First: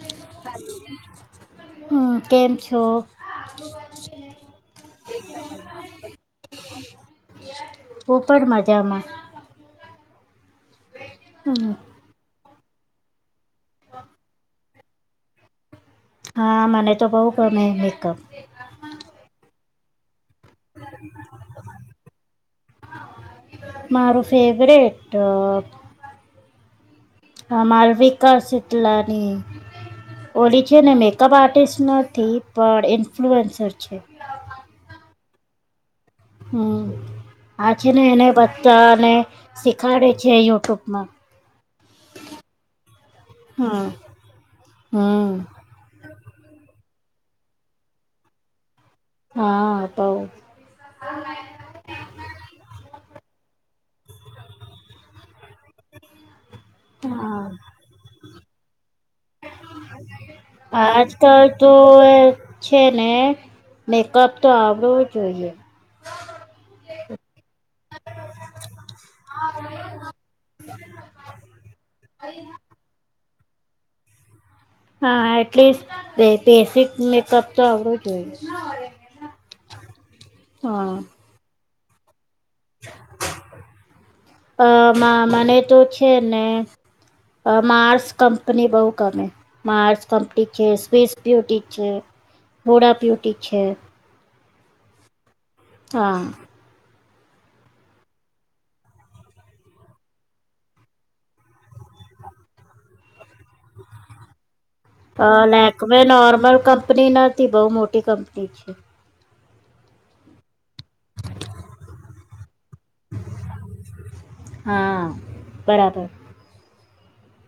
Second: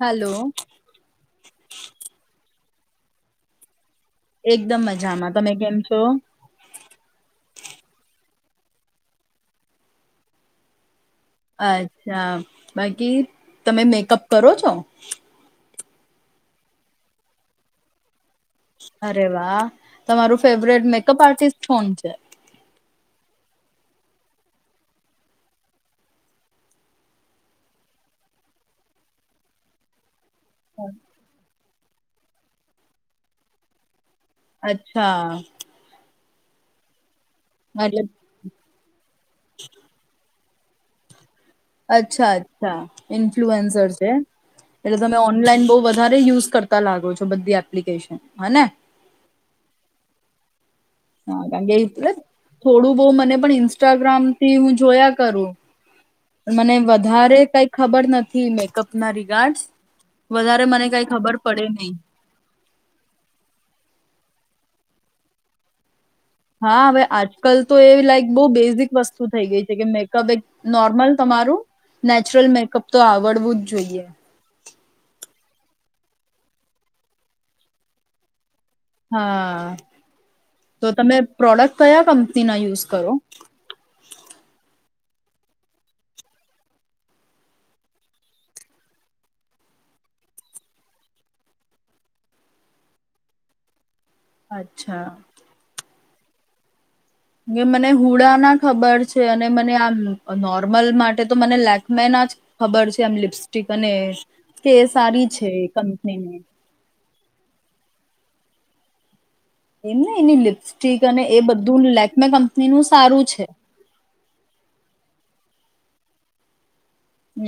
Hello. લો. એકદમ મજામાં. તમે કેમ છો? હું પણ માજામાં. અચ્છા. [unintelligible] તમે મેકઅપ કરો છો? હા, મને તો બહું ગમે હે મેકઅપ. અરે વાહ! તમારું ફેવરેટ મેકઅપ આર્ટિસ્ટ કોન છે? મારું ફેવરેટ અહ માલવિકા શીતલાની. ઓલી છેને મેકઅપ આર્ટિસ્ટ નથ થી પણ ઇન્ફ્લુએન્સર છે. અચ્છા. હમ્મ. હા છે ને, એટલે એને [unintelligible] તા અને શીખાડે છે [unintelligible] [unintelligible] અચ્છા-અચ્છા. હમ ઇન્ફ્લુઅન્ઝર છે, એટલે તમે હમ ઓનલાઈન બહું વધારે યુઝ કર તા લાગો છો બધી એપ્લિકેશન, હ ને? હા બહું. હા કારણ કે ઈ એટલે થોડું બહું મને પણ ઇન્સ્ટાગ્રામ થી હું જોયા કરું. પન મને વધારે હા કંઈ ખબર નથી મેકઅપ મારી [unintelligible] હા આજકાલ તો નહી એ છે ને, મેકઅપ તો આવડવું જોઈએ. હા, હવે આજકાલ તો એવી લાઈક બહુ બેઝિક વસ્તુ થઈ ગઈ છે કે મેકઅપ એક નોર્મલ તમારું નેચરલ મેકઅપ તો આવડવું જ જોઈએ. હા, એટલીસ્ટ બે બેઝિક મેકઅપ તો આવડવું જ જોઈએ. હા. તો હા તમે પ્રોડક્ટ કયા કંપની ના યુઝ કરો? અ મા મને તો છે ને, અહ માર્સ કંપની બહુ ગમે, માર્સ કંપની છે, સ્વિસ બ્યુટી છે, [unintelligible] બ્યુટી છે. અચ્છા. હા. ગે મને હુડા ના ખબર છે અને મને આમ નોર્મલ માટે તો મને લેકમે ના જ ખબર છે. આમ લિપ્સ હા, એ લેકમે કંપનીની. નોર્મલ કંપની નથી, બહું મોટી કંપ ની છે. એમ ને એની લિપસ્ટિક અને એ બધું લેકમે કંપ ની નું સારું છે. હા બરાબર.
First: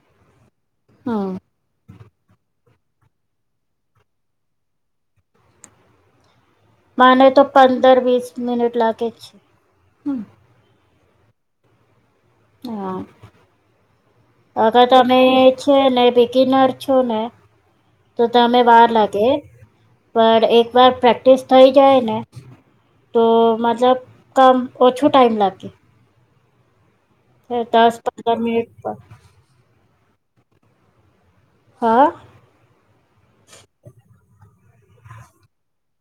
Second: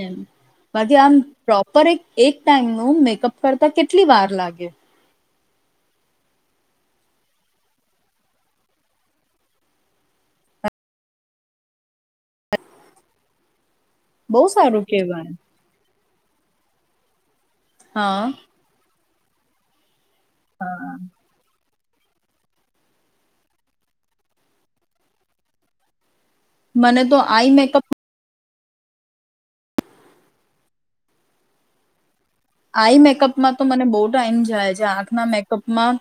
એમ. બાકી આમ હમ પ્રોપર એક-એક ટાઈમ નું ઓમ મેકઅપ કરતા કેટલી વાર લાગે? મને તો પંદર વીસ મિનિટ લાગે જ, હમ્મ. બહુ હા. તો સારું તમે કેહેવાય છે ને બિગીનર છો ને? તો હા તમે વાર લાગ ગે. પણ એક વાર પ્રેક્ટિસ થઈ જાય ને તો મતલબ કમ ઓછું ટાઈમ લાગે. મને તો આઈ હે, મેકઅપ દસ પંદર મિનિટ [unintelligible] હા? તે આંખના મેકઅપમાં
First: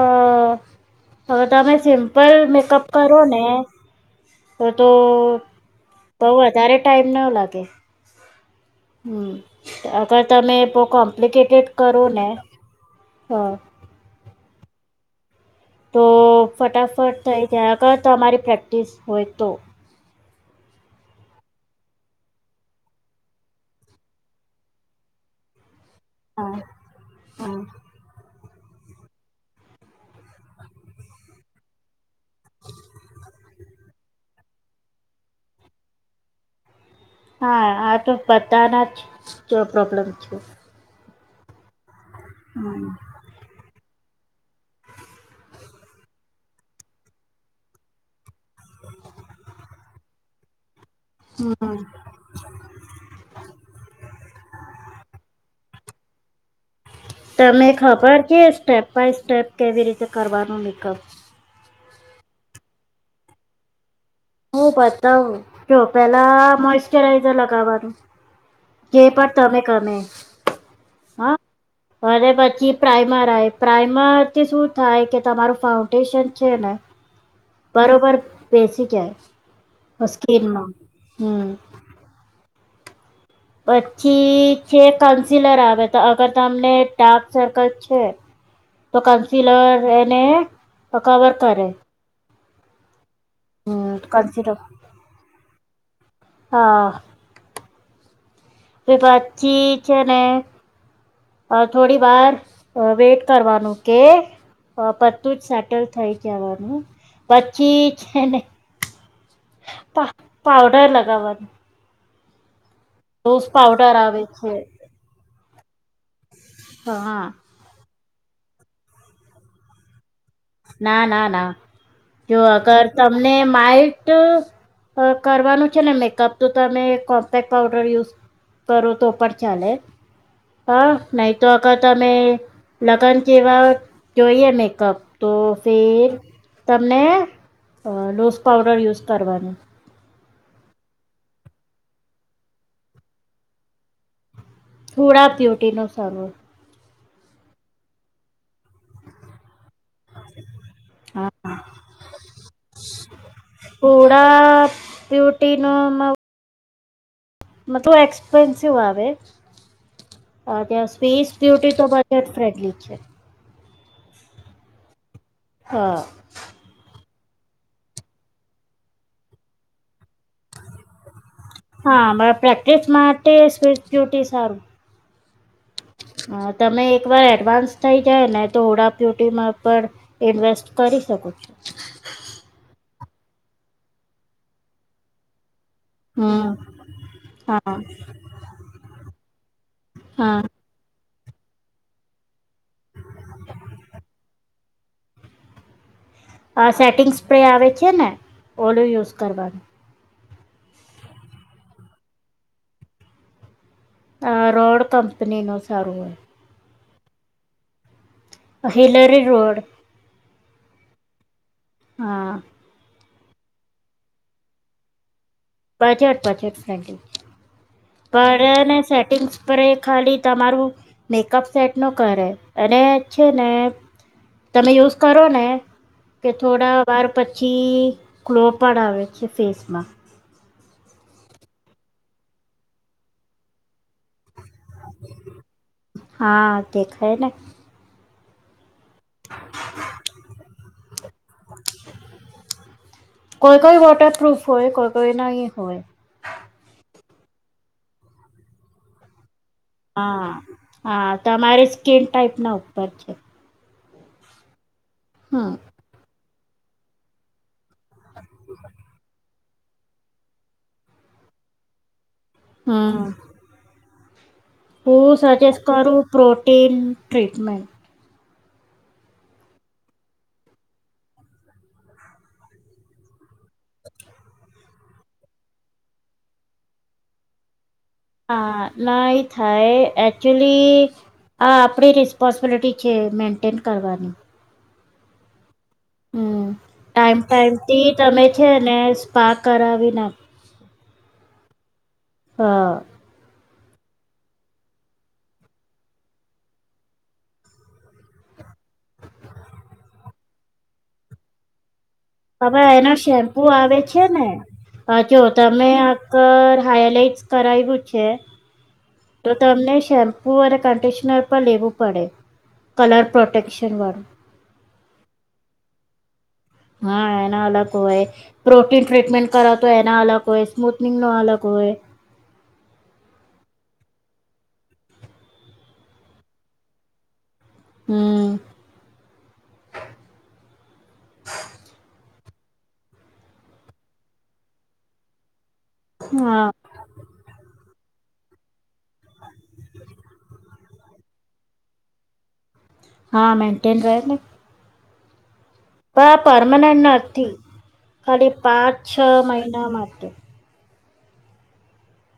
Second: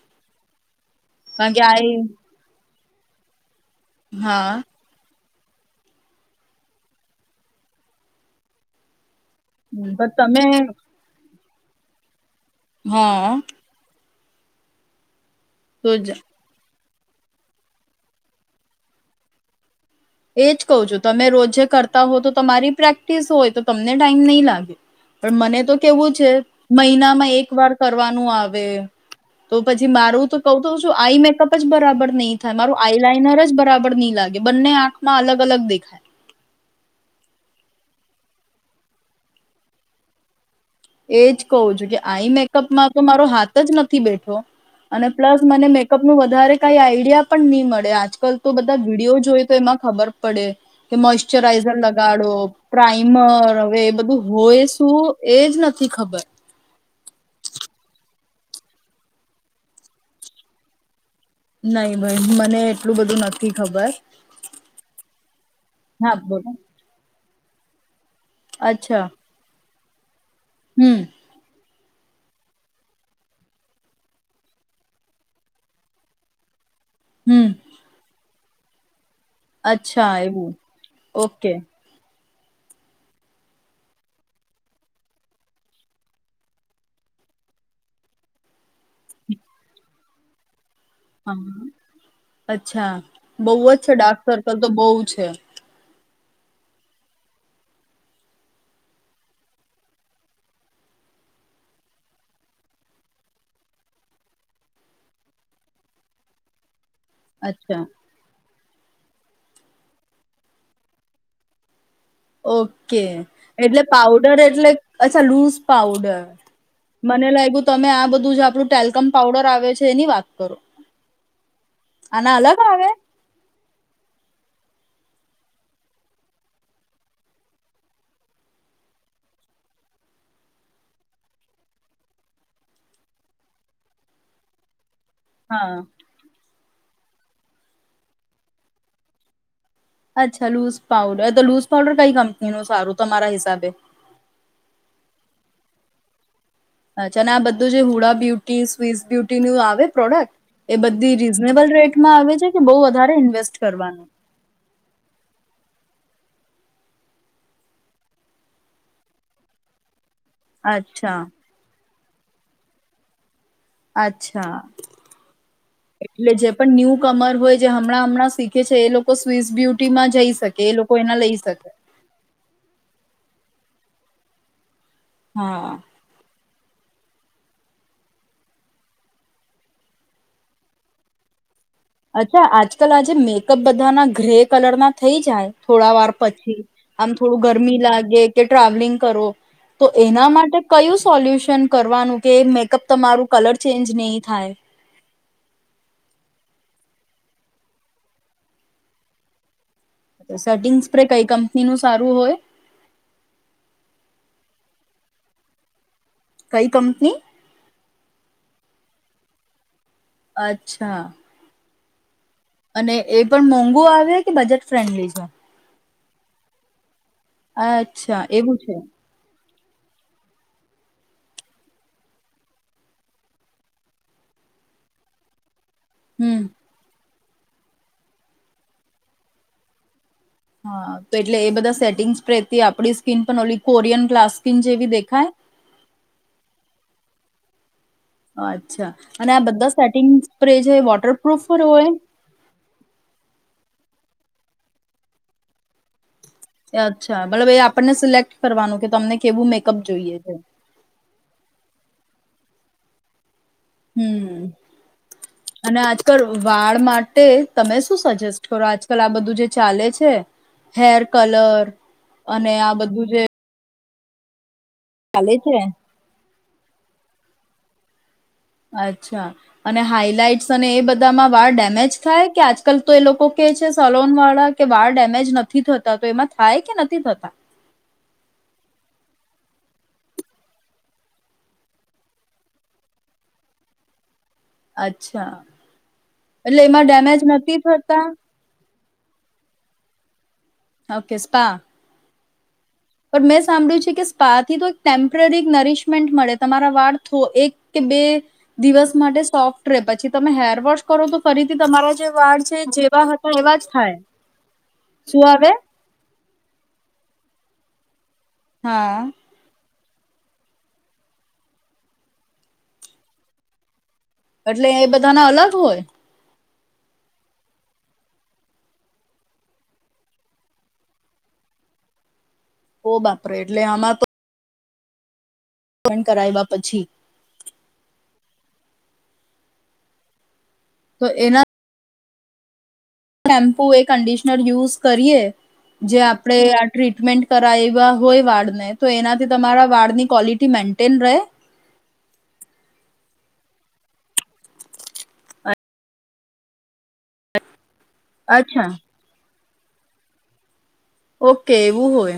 અહ હવે કારણ કે તમે આઈ સિમ્પલ મેકઅપ કરો ને હા તો-તો બહું વધારે ટાઈમ ન લાગે. હમ્મ. હમ, પણ અગર તમે બોવ કોમ્પ્લિકેટ કેટ કરો ને હા. તો ફટાફ ફટ થઈ જાય અગર તમારી પ્રેક્ટિસ હોય તો. એજ કહું છું, તમે રોજે કરતા હોવ તો તમારી પ્રેક્ટિસ હોય તો તમને ટાઈમ નહીં લાગે, પણ મને તો કેવું છે, હા મહિનામાં એક હા વાર કરવાનું આવે હવે તો પછી મારું તો કહું તો છું આઈ મેકઅપ જ બરાબર નહીં થાય, મારું આઈ લાઈનર જ બ બરાબર નહીં લાગે, બંને આંખ માં અલગ-અલગ દેખાય. હા. આ તો બધાના જ જ પ્રોબ્લેમ છે. એજ કહું છું કે આઈ મેકઅપ માં તો મારો હાથ જ નથી થી બેઠો, અને પ્લસ મને મેકઅપ નુ વધારે કંઈ આઈડિયા પણ ની મળે, આજકાલ તો બધા વિડીયો જોઈ તો એમાં ખબર પડે. કે મોઈસ્ચ્યુરાઈઝર લગાડો, પ્રાઈમર હવે એ બધું હોય શું એજ નથ થી ખબર. તમે ખબર છે સ્ટેપ બાય સ્ટેપ કેવી રીતે કરવાનું મેકઅપ? નહીં ભઈ મને એટલું બધું નથી ખબર. હું બતાઉં, જો હા બોલો પહેલાં મોઈશ્ચરાઈઝર લગ ગાવાનું. જે પણ તમે ગમે. હમ્મ. હા અને પછી પ્રાઈમર આવે, પ્રાઈમરથી શું થાય કે તમારું ફાઉન્ડેશન છે ને હમ બરોબર. બેસી જાય. અચ્છા, એવું. સ્કિનમાં હમ ઓકે. પછી છે કન્સિલર આવે, તો અગર તમને ડાર્ક સર્કલ છે, તો કન્સિલર એને તો હા કવર કરે. અચ્છા. બહું જ છે, હમ ડાર્ક સર્કલ કન્સીલર તો બહુ છે. હા. એ પછી છે ને અહ થોડી વાર અહ વેટ કરવાનો કે પતું જ સેટલ થઈ જવાનું. અચ્છા પછી છે ને પા પાવડર લગાવત ઓક કે, એટલે આવે પાવડર છે એટલે અચ્છા લુઝ પાવડર. હા મને લાગ્યું તમે આ બધ ઝ આપણું ટેલકમ પાઉડર આવે છે એની વાત કરો ના, ના, ના આના જો અલગ અગર આવે તમને માઈ ઈટ કરવાનું છે ને મેકઅપ તો તમે કોમ્પેક્ટ પાઉડર યુઝ કરો તો પણ ચાલે, હા, નહીં તો આગર તમે લગ્ન જેવા જોઈએ મેકઅપ તો હા ફેર ત ને અહ લૂઝ પાઉડર યુઝ કરવાનું. અચ્છા લુઝ પાઉડર, તો લુઝ પાઉડર કઈ કંપની નું સારું તમારા હિસાબે? હુડા બ્યુટી નું સારો આવે. અચ્છા. અને આ બધું જે Huda beauties, Swiss beauty નું આવે પ્રોડક્ટ, એ બધી હા. રીઝનેબલ રેટમાં આવે છે કે બહું વધારે ઇન્વેસ્ટ કરવાનું? નો અમાઉ મતો એક્સપેન્સિવ આવે. અહ ત્યાં અચ્છા સ્વીઝ બ્યુટી તો [unintelligible] [unintelligible] ફ્રેડલી છે. અચ્છા. હા. એટલે જે પણ ન્યુ કમર હોય જે હમણાં હમણાં શીખે છે એ લોકો સ્વીસ બ્યુટીમાં જઈ શકે એ લોકો એના લઈ શકે. હા, અમારા પ્રેક્ટિસ માટે સ્વીસ બ્યુટી સારું. હા. હા તમે એકવાર એડવાન્સ થઈ જાય ને તો હુડા બ્યુટીમા પણ ઇન્વેસ્ટ કરી શકો છો. આજકલ આજે મેકઅપ બધા ના ગ્રે કલર ના થઈ જાય. થોડા વાર હમ્મ, પછી આમ થોડું હા. ગરમી લાગે કે ટ્રાવેલિંગ કરો તો એના હા માટે કયું પોલ્યુશન કરવાનું કે મેકઅપ તમારું કલર ચેન્જ નહી થાય. આ સેટિંગ સ્પ્રે આવે છે ને ઓલું યુઝ કરવાનું. સેટિંગ સ્પ્રે કઈ કંપની નું સારું હોય. આ રોડ કંપનીનુ સારું હોય. કંઈ કંપની? અ હિલરી રોડ. અચ્છા. હા. અને એ પણ મોંઘુ આવે કે બજેટ ફ્રેન્ડલી છે. Budget budget friendly. અચ્છા એવું પણ છે સેટિંગ્સ પર એ ખાલી તમારું મેકઅપ સેટ નો કરે અને છે ને તમે યુઝ કરો ને કે હમ થોડા વાર પ પછી ગ્લો પણ આવે છે ફેસમાં. હા તો એટલે એ બધા સેટિંગ્સ પ્ર આપણી સ્કીન પણ ઓલ કોરિયન ક્લાસ્કીિન જેવી દેખાય હા દેખાય ને આ ચ્છા અને આ બધા સેટિંગ પર એ છે વોટરપૂફ પર હોય પ્રૂફ હોય કોય કોય નહીં હોય અચ્છા બલબ એ આપણને સિલેક્ટ કરવાનું કે તમને કેવું મે હા હા તમારી સ્કીન ટાઈપ ના ઉપર છે હમ હમ્મ અને આજકાલ વાળ માટે તમે શું સજેસ્ટ કરો આજકાલ આ બધું જે ચાલે છે હેર કલર અને આ હમ બધું જે હું ચાલે છે સજેસ્ટ કરું પ્રોટીન ટ્રીટમેન્ટ અચ્છા અને હાઈલાઈટ્સ અને એ બધામાં વાળ ડેમેજ થાય કે આજકાલ તો એ લોકો કે છે સલોનવાળા કે વાર ડેમેજ નથી થતા તો એમાં થાય કે નથી થતા હા ના એ થાય એકચુલી આ આપણી રિસ્પોન્સબિલિટી છે મેન્ટેન કરવાની અચ્છા હમ્મ એટલે એમાં ટાઈમ ડેમેજ ટાઈમ નથી થી થતા? તમે છે ને સ્પા કર વિના ઓકે સ્પા હા પણ મેં સાંભળ્યું છે કે સ્પા થી તો એક ટેમ્પરરી નરીશમેન્ટ મળે તમારા વાળ એક કે બે દિવસ માટે સોફ્ટ રહે પછી તમે હેર વોશ કરો તો ફરીથી તમારે હવે એનો શેમ્પુ આવે છે ને હ અ જો શું આવે? તમે આ કર હાઈલાઈટ કરાઈવું છે હા તો તમને શેમ્પુ અને કંડીશનર પર લેવું પડે કલર પ્રોટેશન વાળું એટલે એ બધા ના અલગ હોય હા એના અલગ હોય પ્રોટીન ટ્રીટમેન્ટ કરા તો એના અલગ હોય સ્મૂથનિંગ નો અલગ હોય ઓ બાપરે એટલે આમાં તો કરાવ્યા પછી હમ્મ તો એના શેમ્પુ એ કન્ડિશનર યુઝ કરીએ જે હા આપણેે આ ટ્રીટમેન્ટ કરાય એવી હોય વાળને તો એનાથી તમારા વાળની ક્વોલિટી મેન્ટેન રહે હા મેનન્ટેન રહે પર આ પરમાનેન્ટના નથી ખાલી અચ્છા પાંચ છ મહિના ના માટે ઓકે એવું હોય.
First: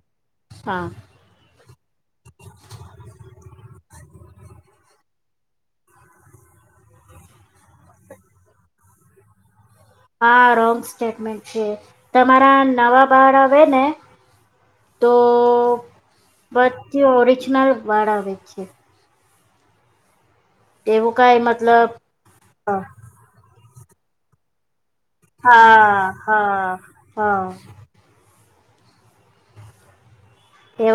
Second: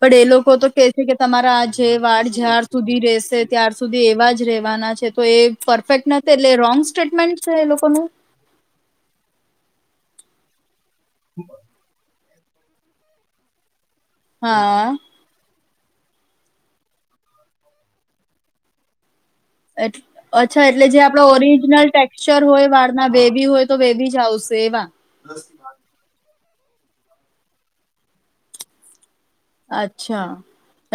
પડ એ લોકો તો કે હા છે કે તમારા આ જેે વાળ જ્યાર સુધી રેશે ત્યાર સુધી એવા જ રેવાના છે તો એ પરફેક્ટ નથી એટલે રોંગ સ્ટેટમેન્ટ છે એ લોકોનું. હા રોન્ગ સ્ટેટમેન્ટ છે. તમારા નવા બાર આવે ને. હા. બંઘી ઓરિજનલ વાળ આવે છે. એટ. અચ્છા એટલે જે એવું આપડો કઈ ઓરિજનલ મતલબ ટેક્ચર હોય હા વાળના બેેબી હોય. તો બેેબી જ આવશે વા. હા. હા હા. અચ્છા.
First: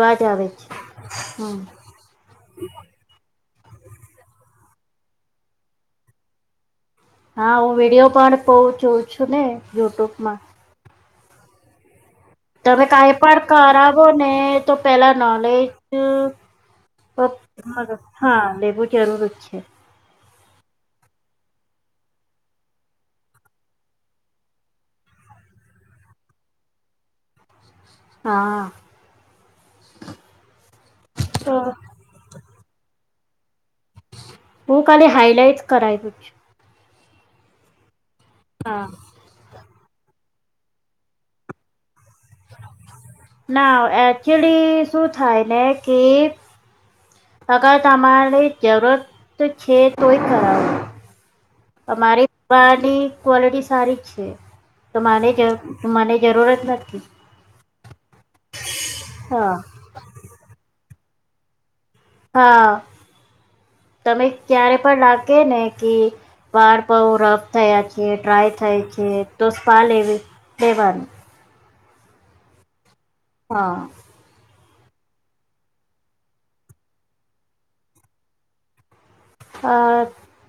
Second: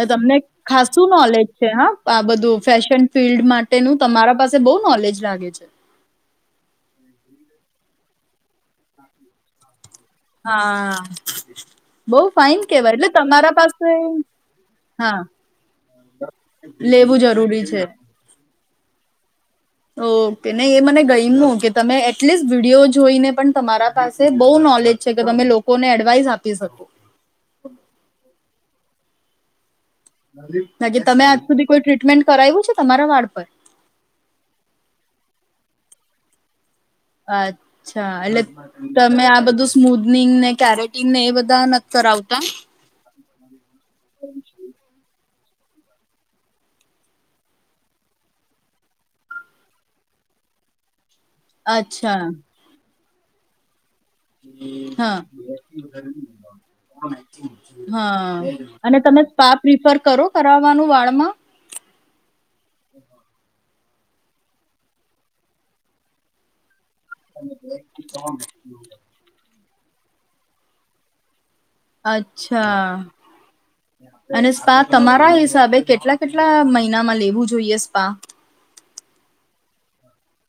એ જ તમને આવે છે ખાસું નોલેજ હમ છે હા આ બધું ફેશન ફિલ્ડ મા તેનું તમારા પાસે બઉ નોલેજ લાગે છે. આવો વિડીયો પણ પો જોઉછું ને યુટ્યુબ હા. બહુ ફાઇન તમે કેવાય એટલે કાઈ પણ તમારા પાસે કરાવો ને તો પેલા હા નોલેજ લેવું જરૂરી છે. હાલે બહુ જરૂરજ છે. ઓકે નહી એ મને ગઈમુ કે તમે એટલીસ્ટ વિડીયો જોઈને પણ તમારા પાસે બહુ નોલેજ છે કે તમે લોકોને એડવાઈસ આપી શકો. હા. હજુ તમે આજ તો સુધી કોઈ ટ્રીટમેન્ટ કરાવ્યું છે. તમારા વાળ પર. હું કાલે હાઈલાઈટ્સ કરાઈવું. અચ્છા. હા એટલે હા તમે આ બધું- સ્મૂધનિંગ ને કેરેટીન ને એ બધા ન- ના અક્ટયુઅલી શું. થાય ને કે. અગર તમારે જરૂરત છે તોય કરાવો. અચ્છા અમારી પાડી. ક્વોલિટી સારી જ. તો હા. મારે જરુ મને જરૂરત નથી. હા અને તમે હા સ્પા પ્રિફર કરો કરાવાનું વાળ હ. હા તમે ક્યારે પણ લાકે ને કે વાર બઉ રફ થયા છે ડ્રાય થાય છે તો. સ્પા લેેવી લેવાની. અચ્છા. હા અને શું સ્પા તમારા હિસાબે કેટલા-કેટલા મહિનામાં લેવું જોઈએ સ્પા? આ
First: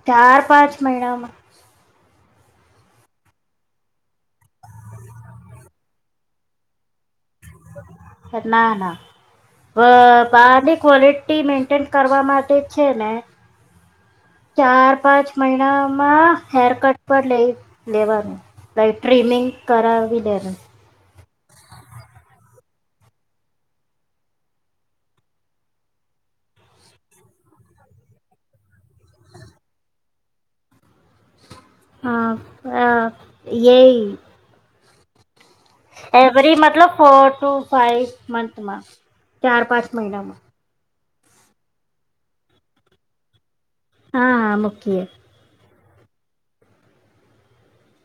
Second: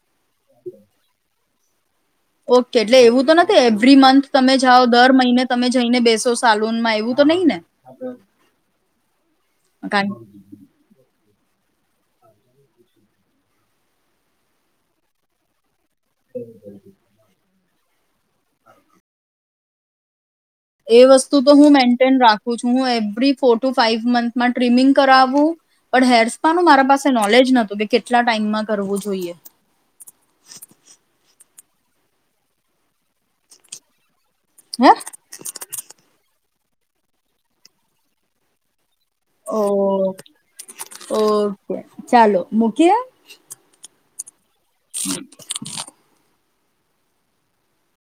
ચાર-પાંચ મહિનામાં ઓકે એટલે એવું તો નથી, એવરી મંથ તમે જાઓ, દર મહિને તમે જઈને બેસો સાાલુનમાં એવું. તો નહી ને? ના ના વ કારણ વાળ ની ક્વલિટી. ટી મેન્ટેન કરવા માટે જ છે ને ચાર-પાંચ મહિના? માં હેર કટ પર લઈ. લેવાનું, લાઈક ટ્રીમિંગ કરાવવી લે. એ વસ્તુ તો હું મેન્ટેન રાખું છું, હું એવરી ફોર ટુ ફાઈવ મંથમાં ટ્રિમિંગ કરાવું પણ હેર્સપાનું મારા પાસે નોલેજ નતું કે કેટલા ટાઈમમાં કરવું જોઈએ. હ, એ. હેં. એવરી મતલબ ફોર ટુ ફાઈવ મથમાં. ચાર-પાંચ ઓકે. મહિનામાં. ઓકે ચાલો મૂકીએ. હા. મૂકીએ [unintelligible]